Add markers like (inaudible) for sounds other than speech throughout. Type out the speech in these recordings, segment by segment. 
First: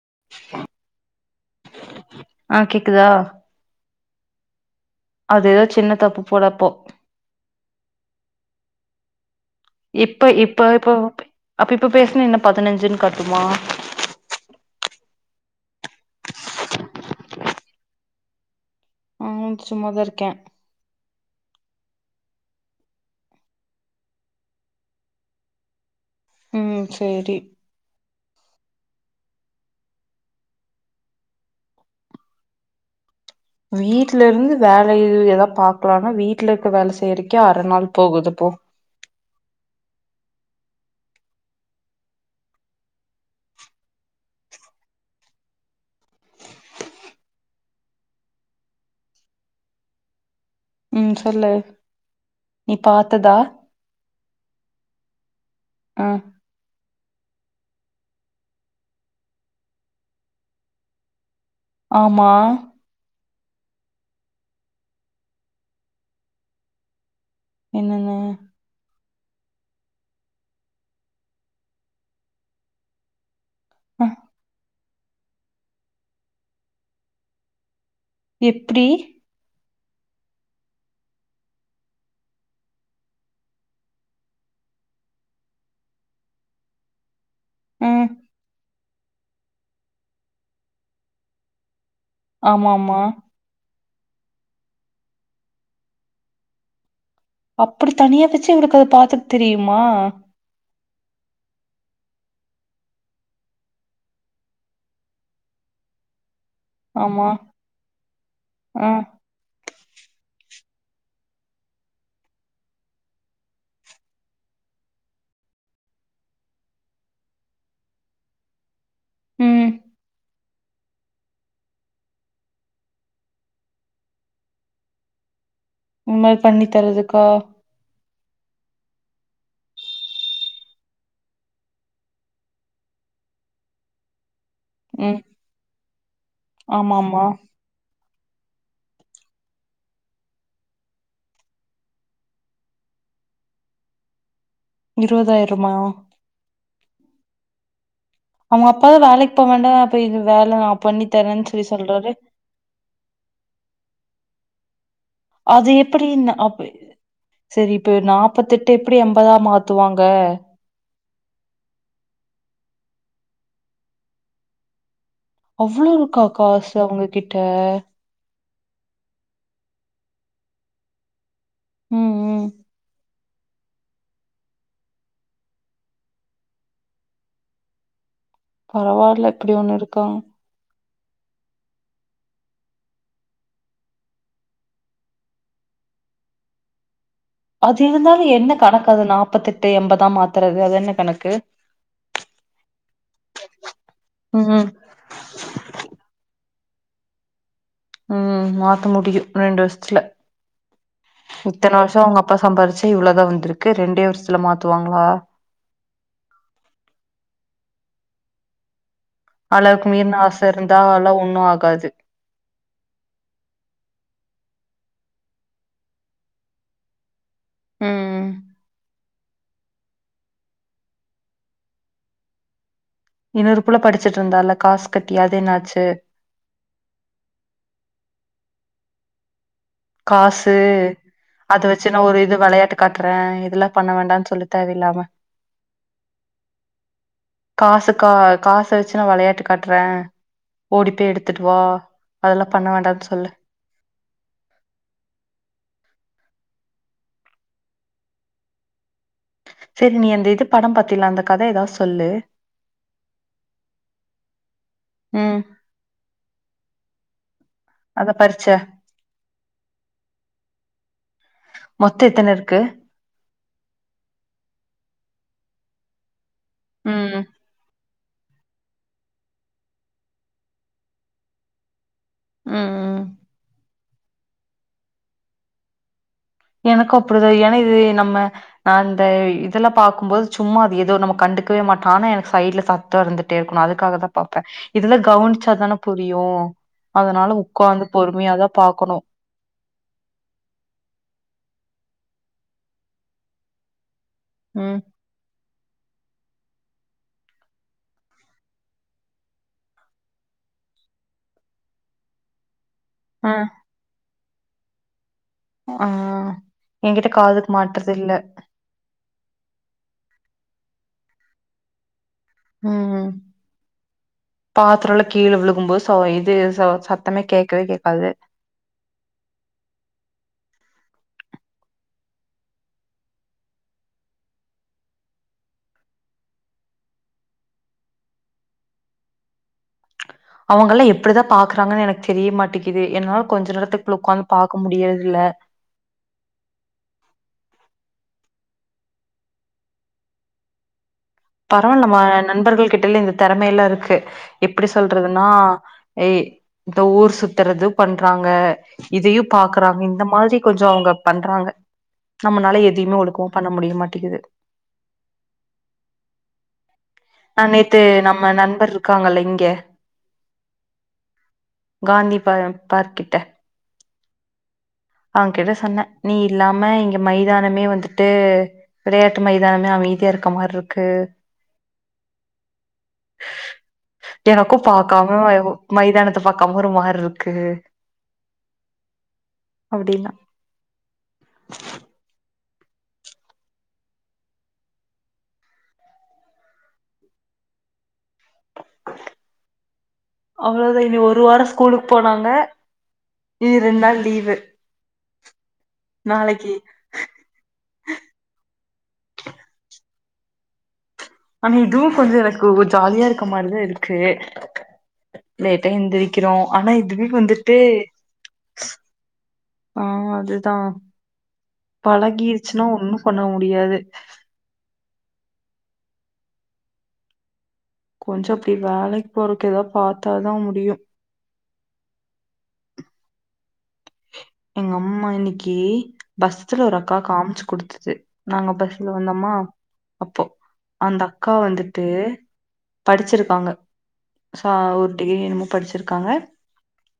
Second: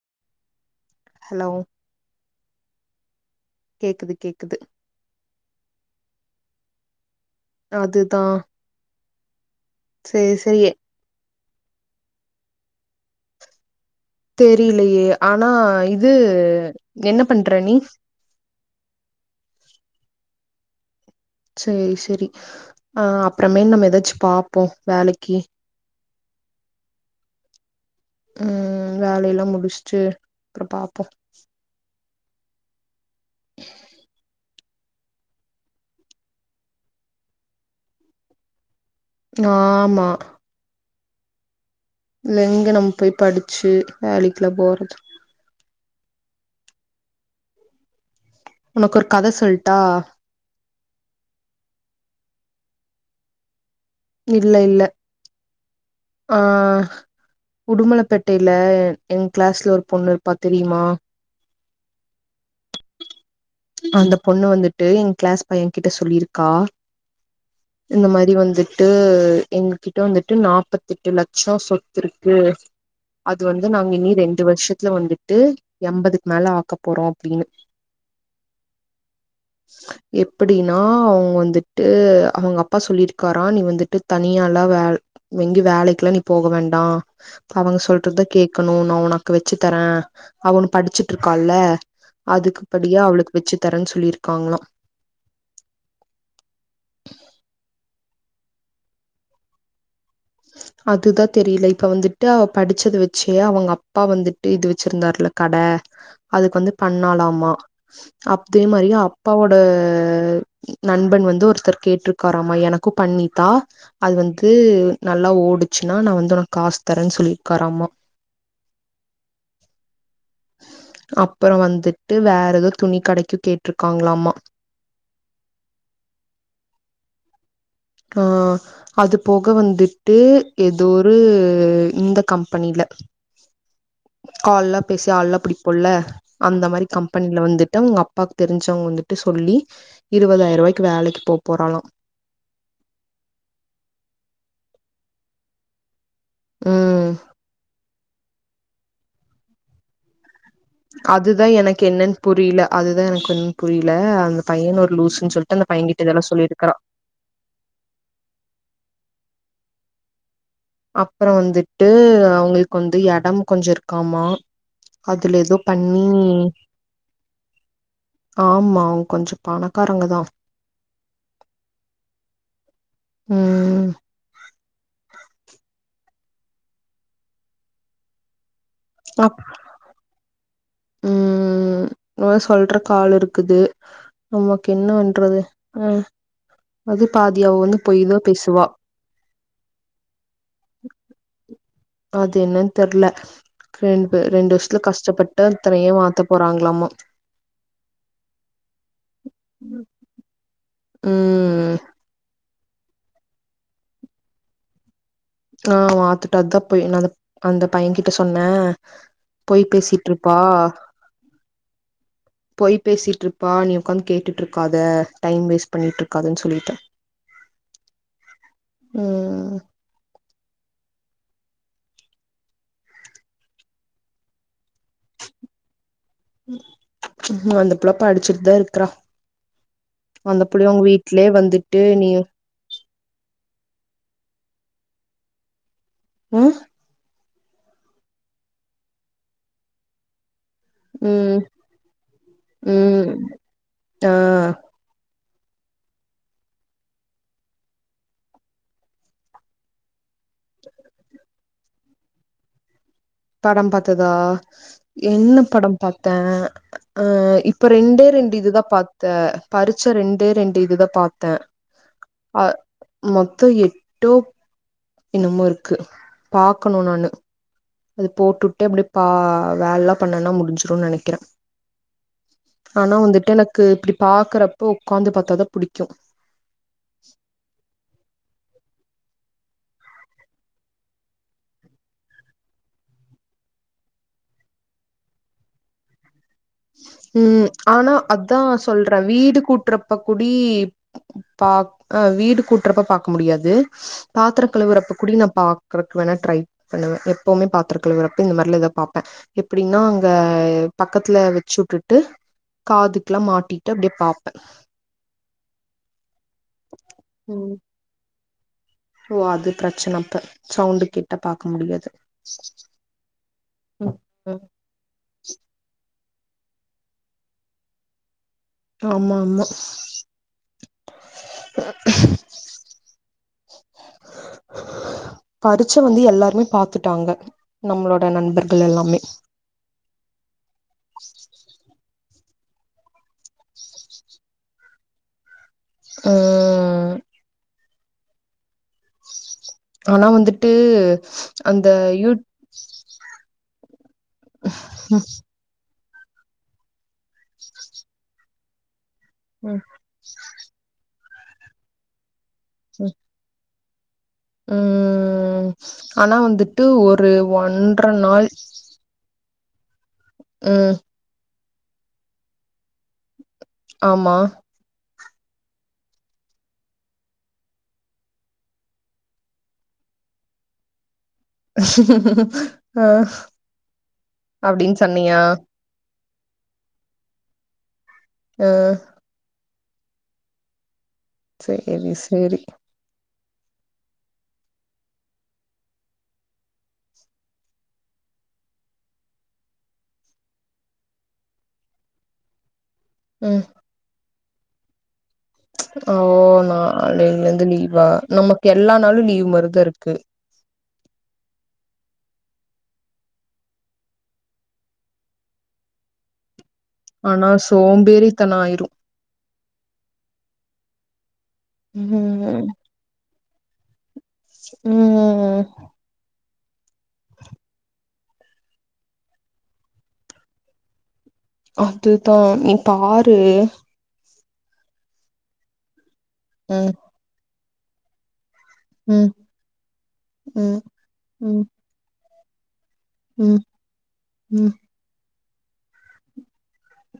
ச (inaudible) ஹலோ ஆஹ் கேக்குதா கேக்குது கேக்குது அது எதா சின்ன தப்பு போல அப்போ அதுதான் இப்ப இப்ப இப்போ அப்ப இப்ப பேசுன என்ன பதினஞ்சுன்னு காட்டுமா தெரியலையே ஆனா இ இது என்ன பண்‌ ப்ரணி ஆஹ் சும்மாதான் இருக்கேன் சேரி சரி அஹ் அப்புறமே நம்ம எதாச்சு பாப்போம் வேலைக்கு உம் சேரி உஹம் வேலையெல்லாம் முடிச்சுட்டு அப்புறம் பாப்போம் வீட்ல இருந்து வேலை ஏதாவ பாக்கலானா வீட்டுல இருக்க வேலை செய்யறக்கே அரை நாள் போகுதுப்போ ஆமா லிங்கனம் போய் படிச்சு வேலைக்குல போறது உனக்கு ஒரு கதை சொல்ட்டா உம் சொல்லு நீ பாத்ததா இல்ல இல்ல ஆ ஆஹ் உடுமலைப்பேட்டையில எ கிளாஸ்ல ஒரு பொண்ணு இருப்பா தெரியுமா ஆமா அந்த பொண்ணு வந்துட்டு என் கிளாஸ் பையன் கிட்ட சொல்லியிருக்கா இந்த என்னன்னு மாரி வந்துட்டு எங்ககிட்ட வந்துட்டு நாப்பத்தி எட்டு லட்சம் சொத்து இருக்கு அது வந்து நாங்க அ இனி ரெண்டு வருஷதுத் தில வந்துட்டு எண்பதுக்கு மேல ஆக்க போறோம் அப்படின்னு எப்படி எப்டினா அவங்க வந்துட்டு அவங்க அப்பா சொல்லிருக்காராம் நீ வந்துட்டு தனியல்லாம் வே எங்கி வேலைக்குல்லாம் நீ போக வேண்டாம் அவங்க ம் சொல்றதான் கேட்கணும் நா உனக்கு வச்சு தரேன் அவனு படிச்சிட்டு இருக்கான்ல அதுக்கு ஆமா ஆமா படியா அவளுக்கு தரேன்னு சொல்லியிருக்காங்களா அப்படி தனியா வச்சு இவளுக்கு அத பாத்துக்கு தெரியுமா அதுதான் தெரில இப்ப வந்துட்டு அவ படிச்சத வச்சே அவங்க அப்பா வந்துட்டு இது வச்சிருந்தாருல கட அதுக்கு வந்து ஆமா பண்ணாலாமா அப்தே ஆ மாரி அப்பாவோட நண்பன் வந்து ஒருத்தர் கேட்டிருக்காராமா எனக்கும் பண்ணிதா அது வந்து நல்லா ஓடுச்சுன்னா நான் வந்து உனக்கு காசு தரேன்னு சொல்லிருக்காராமா உம் அப்புறம் வந்துட்டு வேற ஏதோ துணி கடைக்கு கேட்டுருக்காங்களாமா இந்த மாரி பண்ணி தரதுக்கா ஆஹ் அது போக வந்துட்டு ஏதோ ஒரு இந்த கம்பெனில கால்லாம் பேசி ம் ஆள்லாம் புடிப்போல்ல அந்த மாரி ஆமா ஆமா கம்பெனில வந்துட்டுஅவங்க அப் அப்பாக்கு தெரிஞ்சவங்க வந்துட்டு சொல்லி இருவதாயிரவாய்க்கு வேலைக்கு போப் போறலாம் இருவதாயிரமா உம் அவுங்க அப்பாவ வேலைக்கு போக வேண்டாம் போய்து அதுதான் எனக்கு என்னன்னு புரில அதுதான் எனக்கு புரில அந்த பையன் ஒரு லூசுன்னு சொல்லிட்டு அந்த அது பையன் கிட்ட எப்படி இதெல்லா ன் அப் சொல்லிருக்கறா சரி இப்ப நாப்பத்தெட்டு எப்படி அம்பதா மாத் துவாங்க அப்பறம் வந்துட்டு அவங்களுக்கு வந்து எடம் கொஞ்சம் இருக்காமா அதுல ஏதோ பண்ணி அவ்வளவுக்கா காசு அவுங்க கிட்ட ஆம்மா அவுங்க கொஞ்சம் பணக்காரங்க தான் உம் உம் உம் பரவால்ல இப்டி ஒண்ணு இருக்கா உம் ஒரு சொல்றக்கு ஆள் இருக்குது நமக்ககென்ன பண்றது உம் அது பாதி அவ வந்து அது பொய் தா இருந்தாலும் என்ன பேசுவா கணக்கு அது நாப்பத்தெட்டு என்பதா மாத்துறது அது என்ன கணக்கு அது என்னன்னு தெர்ல ரெண்டு ரெண்டு ம் வருஷத்துல கஷ்டப்பட்டு அத்தனையு மாத்த போறான் வாங்களாமா உம் மாத்த முடியும் ரெண்டு வர்ஷத்துல இத்தன ம் வருஷம் உங்க அப்பா சம்பாரிச்சி ட்டு இ்வ்ளதான் வந்திருக்கு ரெண்டே வருஷத்துல மாத்துவாங்களா ஆஹ் மாத்துட்டாதான் பொய் நான் அந்த பையன் கிட்ட சொன்ன பொய் அளவுக்கு பேசிட் மீறின இருப்பா ஆச இருந்தா அதெல்லா ஒண்ணு ஆகாது பொய் பேசிட் இருப்பா நீ உட்காந்து கேட்டு ட்ருக்காத டைம் வேஸ்ட் பண்ணிட்டுருக்காதான்னு சொல்லிட்ட உம் உம் உம்உம் இன்னொரு புள்ள படிச்சிட்டு இருந்தால காசு கட்டி அது என்னாச்சு ம் அந்த புள்ள படிச்சிட்டு தான் இருக்கு க்றா காசு அத வந்துட்டு வச்சு நான் நீ ஒரு இது வெளையாட்டு காட்டுறன் இதெல்லாம் பண்ண வேண்டாம்னு சொல்லு தேவ இல்லாம உம் காசு கா காசு வச்சு நான் வெளையாட்டு காட்டுற ஓடிப்பேய் ம் எடுத்துட்டு வா அதெல்லாம் பண்ண வேண்டான் ம் சொல்லு ஆ செரி நீ அந்த இது படம் பாத்தல அந்த கத எதாவது சொல்லு படம் பாத்ததா என்ன ம் படம் பாத்த ஹா இப் இப்ப ரெண்டே அத ரெண்டு பறிச்ச இது தான் பாத்த பறிச்ச ரெண்டே ரெண்டு இதுதான் பாத்த மொத்தோ எத்தன அ இருக்கு மொ மொத்தோ எட்டோ என்னமோ இருக்கு பாக்கணும் நானு ம் அது போட்டுட்டே அப்டி பா வேலல்லாம் பண்ணனா முடிஞ்சிரும்ன்னு நெனைக்கிறேன் ம் ஆனா ம் வந்துட்டு எனக்கு இப்டி பாக்குறப்ப உட்காந்து பாத்தாதான் புடிக்கும் எனக்கும் அப்டிதான் ஏன்னா இது நம்ம நான் அந்த இதெல்லாம் பாக்கும்போது சும்மா அது ஏதோ நம்ம கண்டுக்கவே மாட்டோம் ஆனா எனக்கு சைட்ல சத்தோம் இருந்துட்டே இருக்கணும் அதுக்காக தான் பாப்பேன் இதெலாம் கவனிச்சாதானே புரியும் ம் ஆனா அதான் பாக்கணு சொல்றேன் வீடு கூட்டுறப்ப கூடி பா அ வீடு கூட்டுறப்ப பாக்க முடியாது பாத்திர ம் கழுவுறப்ப கூடி நான் பா வெளக் வேணா டரை பண்ணுவேன் எப்பவுமே பாத்ரோகழுவுறப்ப இந்த மாரில எத பாப்பேன் எப்டின்னா அங்க பக்கத்துல வெச் சுக்கிடுட்டு காதுக்குலாம் மாட்டிட்டு அப்டியே பாப் ஆஹ் என்கிட்ட காதுக்கு உம் மாட்டறது இல்ல ஓ அது பிரச்சன அப்ப சவுண்டு கேட்டா பாக்க முடியாது ம் ம்பாத்ரோலா கீழ விழுகும் போது சோ இது சோ சத்தமே கேட்கவே கேக்காது ஆமா ஆமா பரிச்ச வந்து எல்லாருமே பாத்துட்டாங்க நம்மளோட நண்பர்கள் எல்லாமே அவுங்கல்லாம் எப்டிதான் பாக்குறாங்கன்னு எனக்கு தெரிய மாட்டேக்குது என்னால கொஞ்ச நேரத்துக்குள்ள ஒக்காந்து பாக்க முடியறதுல உம் ஆனா வந்துட்டு அந்த பரவாயில்லமா யூ நண்பர்கள் கிட்டல இந்த திறமைய எல்லாம் இருக்கு எப்டி சொல்றதுன்னா ய் இந்த ஊர் சுத்துறது பண்றாங்க இதையு ம் பாக்குறாங்க இந்த மாதிரி கொஞ்ச அவுங்க பண்றாங்க நம்மனால ம் எதையுமே ஒழுக்கமா பண்ண முடியு மாட்டிங்குது ம் ஆனா வந்துட்டு ஒரு ஒன்ர நாள் ல இங்க ம் காந்தி பா பார்க் கிட்ட ஆமா அவன் கிட்ட சொன்னே நீ இல்லாம இங்க மைதானமே வந்துட்டு வெளையாட்டு மைதானமே அமைதியா இருக்க மாரி இருக்கு அஹ் அப்டினு சொன்னியா த பாக்காம ஒரு மாரி இருக்கு ஆஹ் அப்டிலா சேரி சேரி அவ்ளவுதா இனி ஒரு வாரோ ஸ்கூலுக்கு போனாங்க ம் இனி ரெண்டு நாள் லீவு (inaudible) ஓ நாளைக்கி நாளையில இருந்து லீவா நமக்கு எல்லா நாளு லீவ் மாரிதா இருக்கு இதுவு கொஞ்ச எனக்கு ஜாலியா இருக்க மாரிதா இருக்கு லேட்டா எந்திரிக்கிறோ ஆனா இதுவே ஆனா வந்துட்டு சோம்பேறித்தனோ ஆயிரு ஆஹ் அதுதா ம் பழகிருச்சுன்னா ஒண்ணு பண்ண முடியாது உம் கொஞ்சோ அப்டி வேலைக்கு போறதுக்கு ஏதா பாத்தாதா முடியு அதுதா நீ பாரு எங்க அம்மா இன்னைக்கி பஸ்ல ம் ஒரு அக்கா காமுச்சு குடுத்துது நாங்க பஸ்ல ம் வந்தோமா அப்போ ம் அந்த அக்கா ம் வந்துட்டு ம் படிச்சிருக்காங்க சா ம் ஒரு டிகிரி என்னமோ படிச்சிருக்காங்க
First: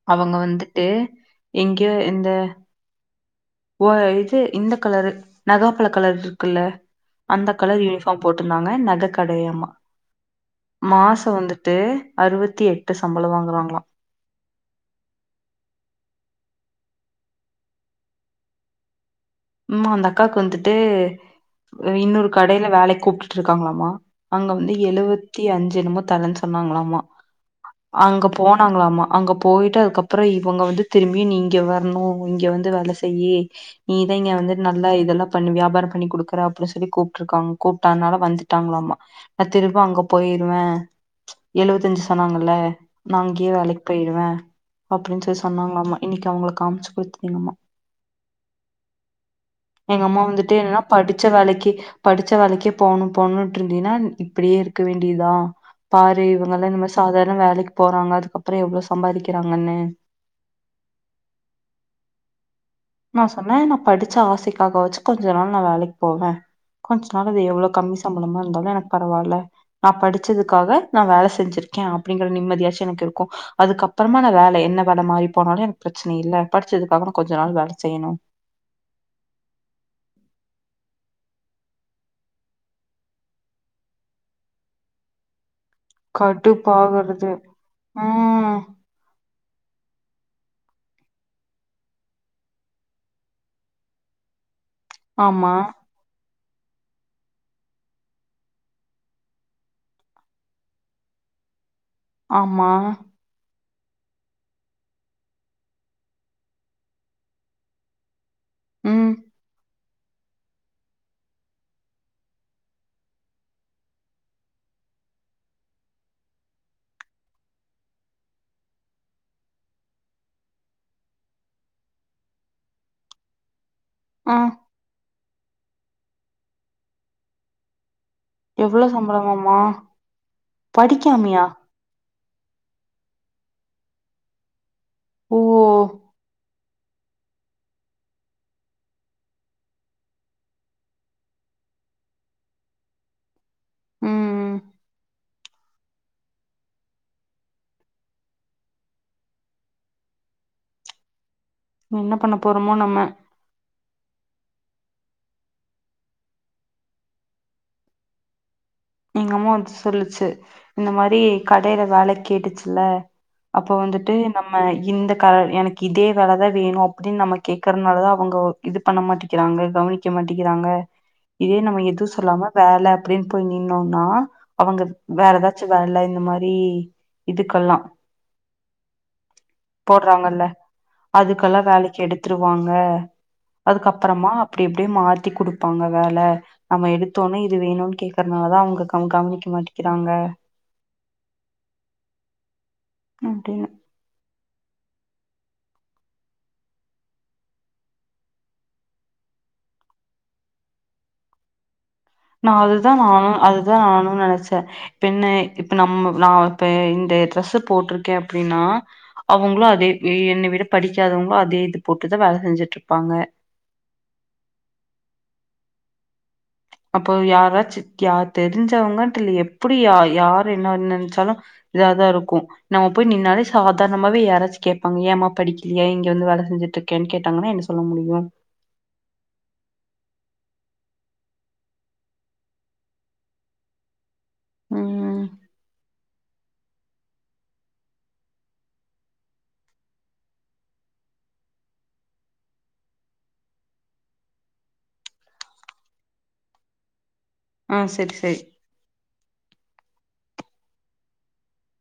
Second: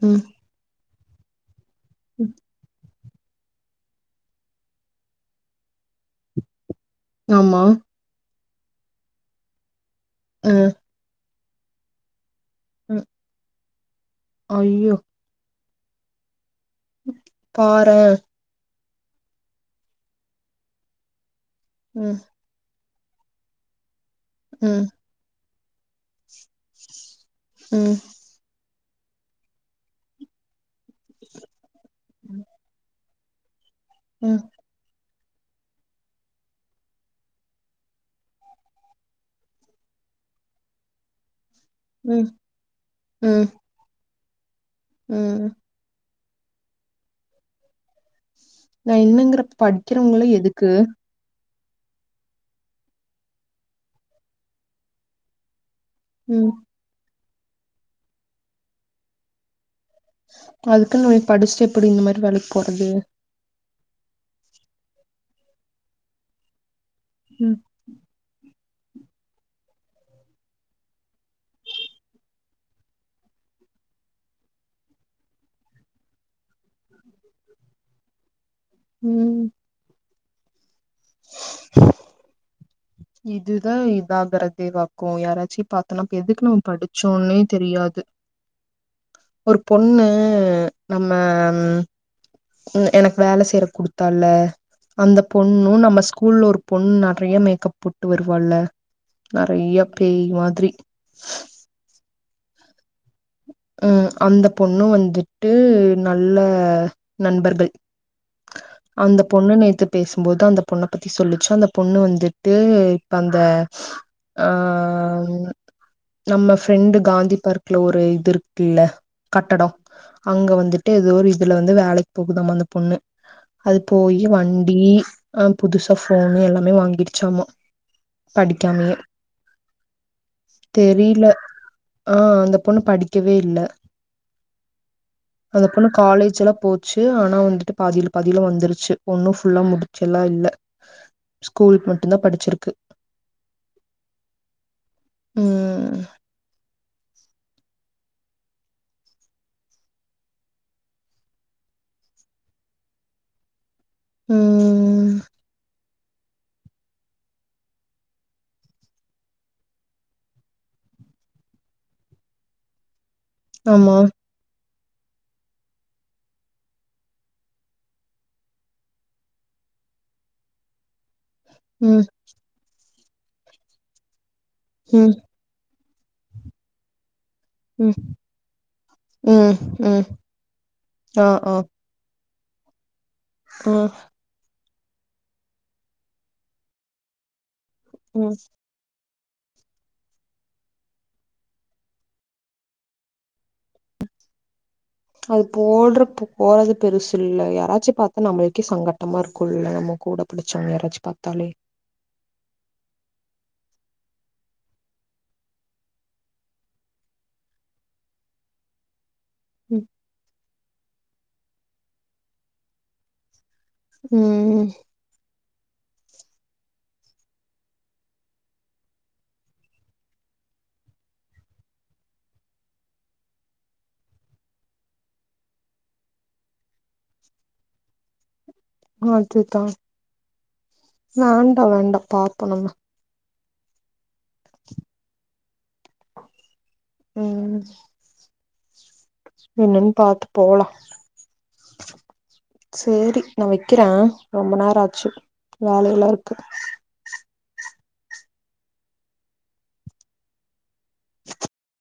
ம் அவங்க வந்து ட்டு எங்க ந்த ம். ஓ இது இந்த கலரு நகாப்பழ கலர் இருக்குல்ல அந்த ஆமா கலர் யூனிஃபார்ம் போட் இருந்தாங்க நக கடயமா அ மாச வந்து ட்டு அறுபத்தி எட்டு அ சம்பளம் வாங்குறாங்களாம் ஐயோ பாரன் உமா அந்த அக்காக்கு வந்துட்டு ம் இன்னொரு கடைல வேலைக்கு கூப்ட்டுட்டு இருக்காங்களாமா அங்க வந்து ம் எழுவது வத்தி அஞ்சு தரன் சொன்னாங்களாமா ம் அங்க போன் ங்களாமா அங்க போயிட்டு அதுக்கப்புறம் இவங்க வந்து திரும்பி நீங்க வரணும் இங்க வந்து வேல செய்யி நீங்க ம் வந்து நல்லா இதெல்லா பண்ணி வியாபாரம் பண்ணி குடுக்குற அப்படின்னு சொல்லி கூப்பிட்டு இருக்காங்க கூப்பிட்டனால வந்துட்டாங்களாம நான் திரும்ப அங்க போயிருவேன் எழுவத்தஞ்சு ம் சொன்னாங்கல்ல நா ம் அங்கயே வேலைக்கு போயிடுவேன் (inaudible) அப்டின்னு சொல்லி ம் சொன்னாங்களாமா இன்னிக்கு அவங்களுக்கு காமிச்சு கொடுத்தீங்கம்மா நான் என்னங்கிற படிக்கிறவங்கள எதுக்கு என்னன்னா படிச்ச வேலைக்கு படிச்ச வேலைக்கே போணும் போணுட்டு இருந்தீன்னா இப்படியே இருக்க வேண்டியதுதான் பாரு ம் இவங்க எல்லாம் நம்ம சாதாரண வேலைக்கு போறாங்க அதுக்கப்புறம் எவ்வளோ சம்பாதிக்கிறாங்கன்னு அதுக்குன்னு படிச்சுட்டு எப்படி இந்த மாரி வேலைக் நா சொன்னேனா படிச்ச ஆசைக்காக வாச்சு கொஞ்ச நாள் நான் வேலைக்கு போவேன் கொஞ்ச நாள் அது ம் எவ்ளோ கம்மி சம்பளமாக இருந்தாலு எனக்கு பரவால்ல நான் படிச்சதுக்காக நான் வேல செஞ்சிருக்கேன் அப்படிங்கற நிம்மதியாச்சும் எனக்கு இருக்கும் அதுக்க அப்புறமா நான் வேல என்ன வேல மாறி போனாலும் எனக்கு பிரச்சன இல்ல படிச்சதுக்காக நான் கொஞ்ச நாள் வேல செய்யணும் உம் இதுதான் இதான் வறதேவாக்கும் யாராச்சும் பாத்தோனாப்ப எதுக்கு நம்ம கடுப்பாகுறது படிச்சோனே தெரியாது ம் பொண்ணு நம்ம உம் எனக்கு வேல செய்ற குடுத்தால அந்த ஆமா பொண்ணும் நம்ம ஸ்கூல்ல ஒரு பொண்ணு நெறைய மேக்கப் போட்டு வருவால்ல நெறைய பேய் மாதிரி ஆமா உம் அந்த பொண்ணு வந்துட்டு நல்ல நண்பர்கள் ம் அந்த பொண்ணு நேத்து பேசும்போது அந்த பொண்ண பத்தி சொல்லிச்சு அந்த பொண்ணு வந்துட்டு இப்ப அந்த ஆ நம்ம ஃபிரண்ட் காந்தி பார்க்ல ஒரு இது இருக் கில்ல கட்டடோ அங்க வந்துட்டு ஏதோ ஒரு இதுல வந்து வேலைக்கு போகுதாம அந்த பொண்ணு அது போயி ஆ வண்டி ஆஹ் புதுசா ஃபோனு எல்லாமே வாங்கிருச்சாம எவ்ளவு சம்பளமாமா படிக்காமியா ஆஹ் அந்த பொண்ணு படி க்கவே இல்ல ஓ அந்த பொண்ணு காலேஜல்லா போ ச்சு ஆனா வந்துட்டு பாதியில பாதியில வந்துருச்சு ஒன்னு ஃபுல்லா முடிச்சல்லா இல்ல ஸ்கூலுக்கு மட்டுந்தா படிச்சிருக்கு ம் உம் ம் என்ன பண்ண போறோமோ நம்ம உம் எங்க அம்மா வந்து சொல்லுச்சு இந்த மாரி கடையில வேலை கேட்டுச்சுல்ல அப்போ ஆமா வந்துட்டு நம்ம இந்த க எனக்கு இதே வேலதா வேணு அப்டின்னு நம்ம கேக்குறதுனாலதா அவங்க இது பண்ண மாட்டேங்கிறாங்க கவனிக்க மாட்டிங்கிறாங்க இதே நம்ம ம் எதுவு சொல்லாம வேல அப்டினு போய் நின்னோன்னா அவங்க ம் வேற ஏதாச்சு வேல இந்த மாரி இதுக்கெல்லா ம் ம் ம் போடுறாங்கல்ல ஆ ஆ அதுக்கெல்லா வேலைக்கு எடு த்துருவாங்க ம் அதுக்கப்புறமா அப்டி இப்டி மாத்தி குடுப்பாங்க வேல நம்ம எடுத்தோனே இது வேணுன்னு கே ம் ட்டதுனாலதா அவங்க அவங்க கவனிக்க மாட்டிங்கிறாங்க அப்டின்னு அது போடுற போறது பெருசு இல்ல யாராச்சு பாத்தா நம்மளுக்கே சங்கட்டமா இருக்கும்ல்ல நம்ம கூட படிச்சவங்க யாராச்சு பாத்தாலே நா அதுதா நானும் அதுதா நானும் நெனைச்சே இப்ப என்ன இப்ப நம்ம நா இப்ப இந்த ட்ரெஸு போட்ருக்கே அப்டின்னா அவங்களு அதே எ என்ன விட படிக் க்காதவங்களு அதே இது போட்டுதா வேல செஞ்சுட்ருப்பாங்க உம் அப்போ யாராச்சு யா தெரிஞ்சவங்கன்ட்டு இல்ல எப்டி யா யார் என்னன் நெனைச்சாலு இதாதா இருக்கு நம்ம போய் நின்னாலே சாதாரணமாவே யாராச்சு கேப்பாங்க ஏம்மா படிக்கிலையா இங்க வந்து வேலை செஞ்சுட்டு இருக்கேன்னு கேட்டாங்கன்னா என்ன சொல்ல முடியு அதுதா வேண்டா வேண்டா பாப்போ நம்ம உம் உம் என்னன்னு பாத்து போலாம் சேரி நான் வக்கிறேன் ரொம்ப நேரம் ஆச்சு வேலயில இருக்கு ஆஹ் செரி செரி (inaudible)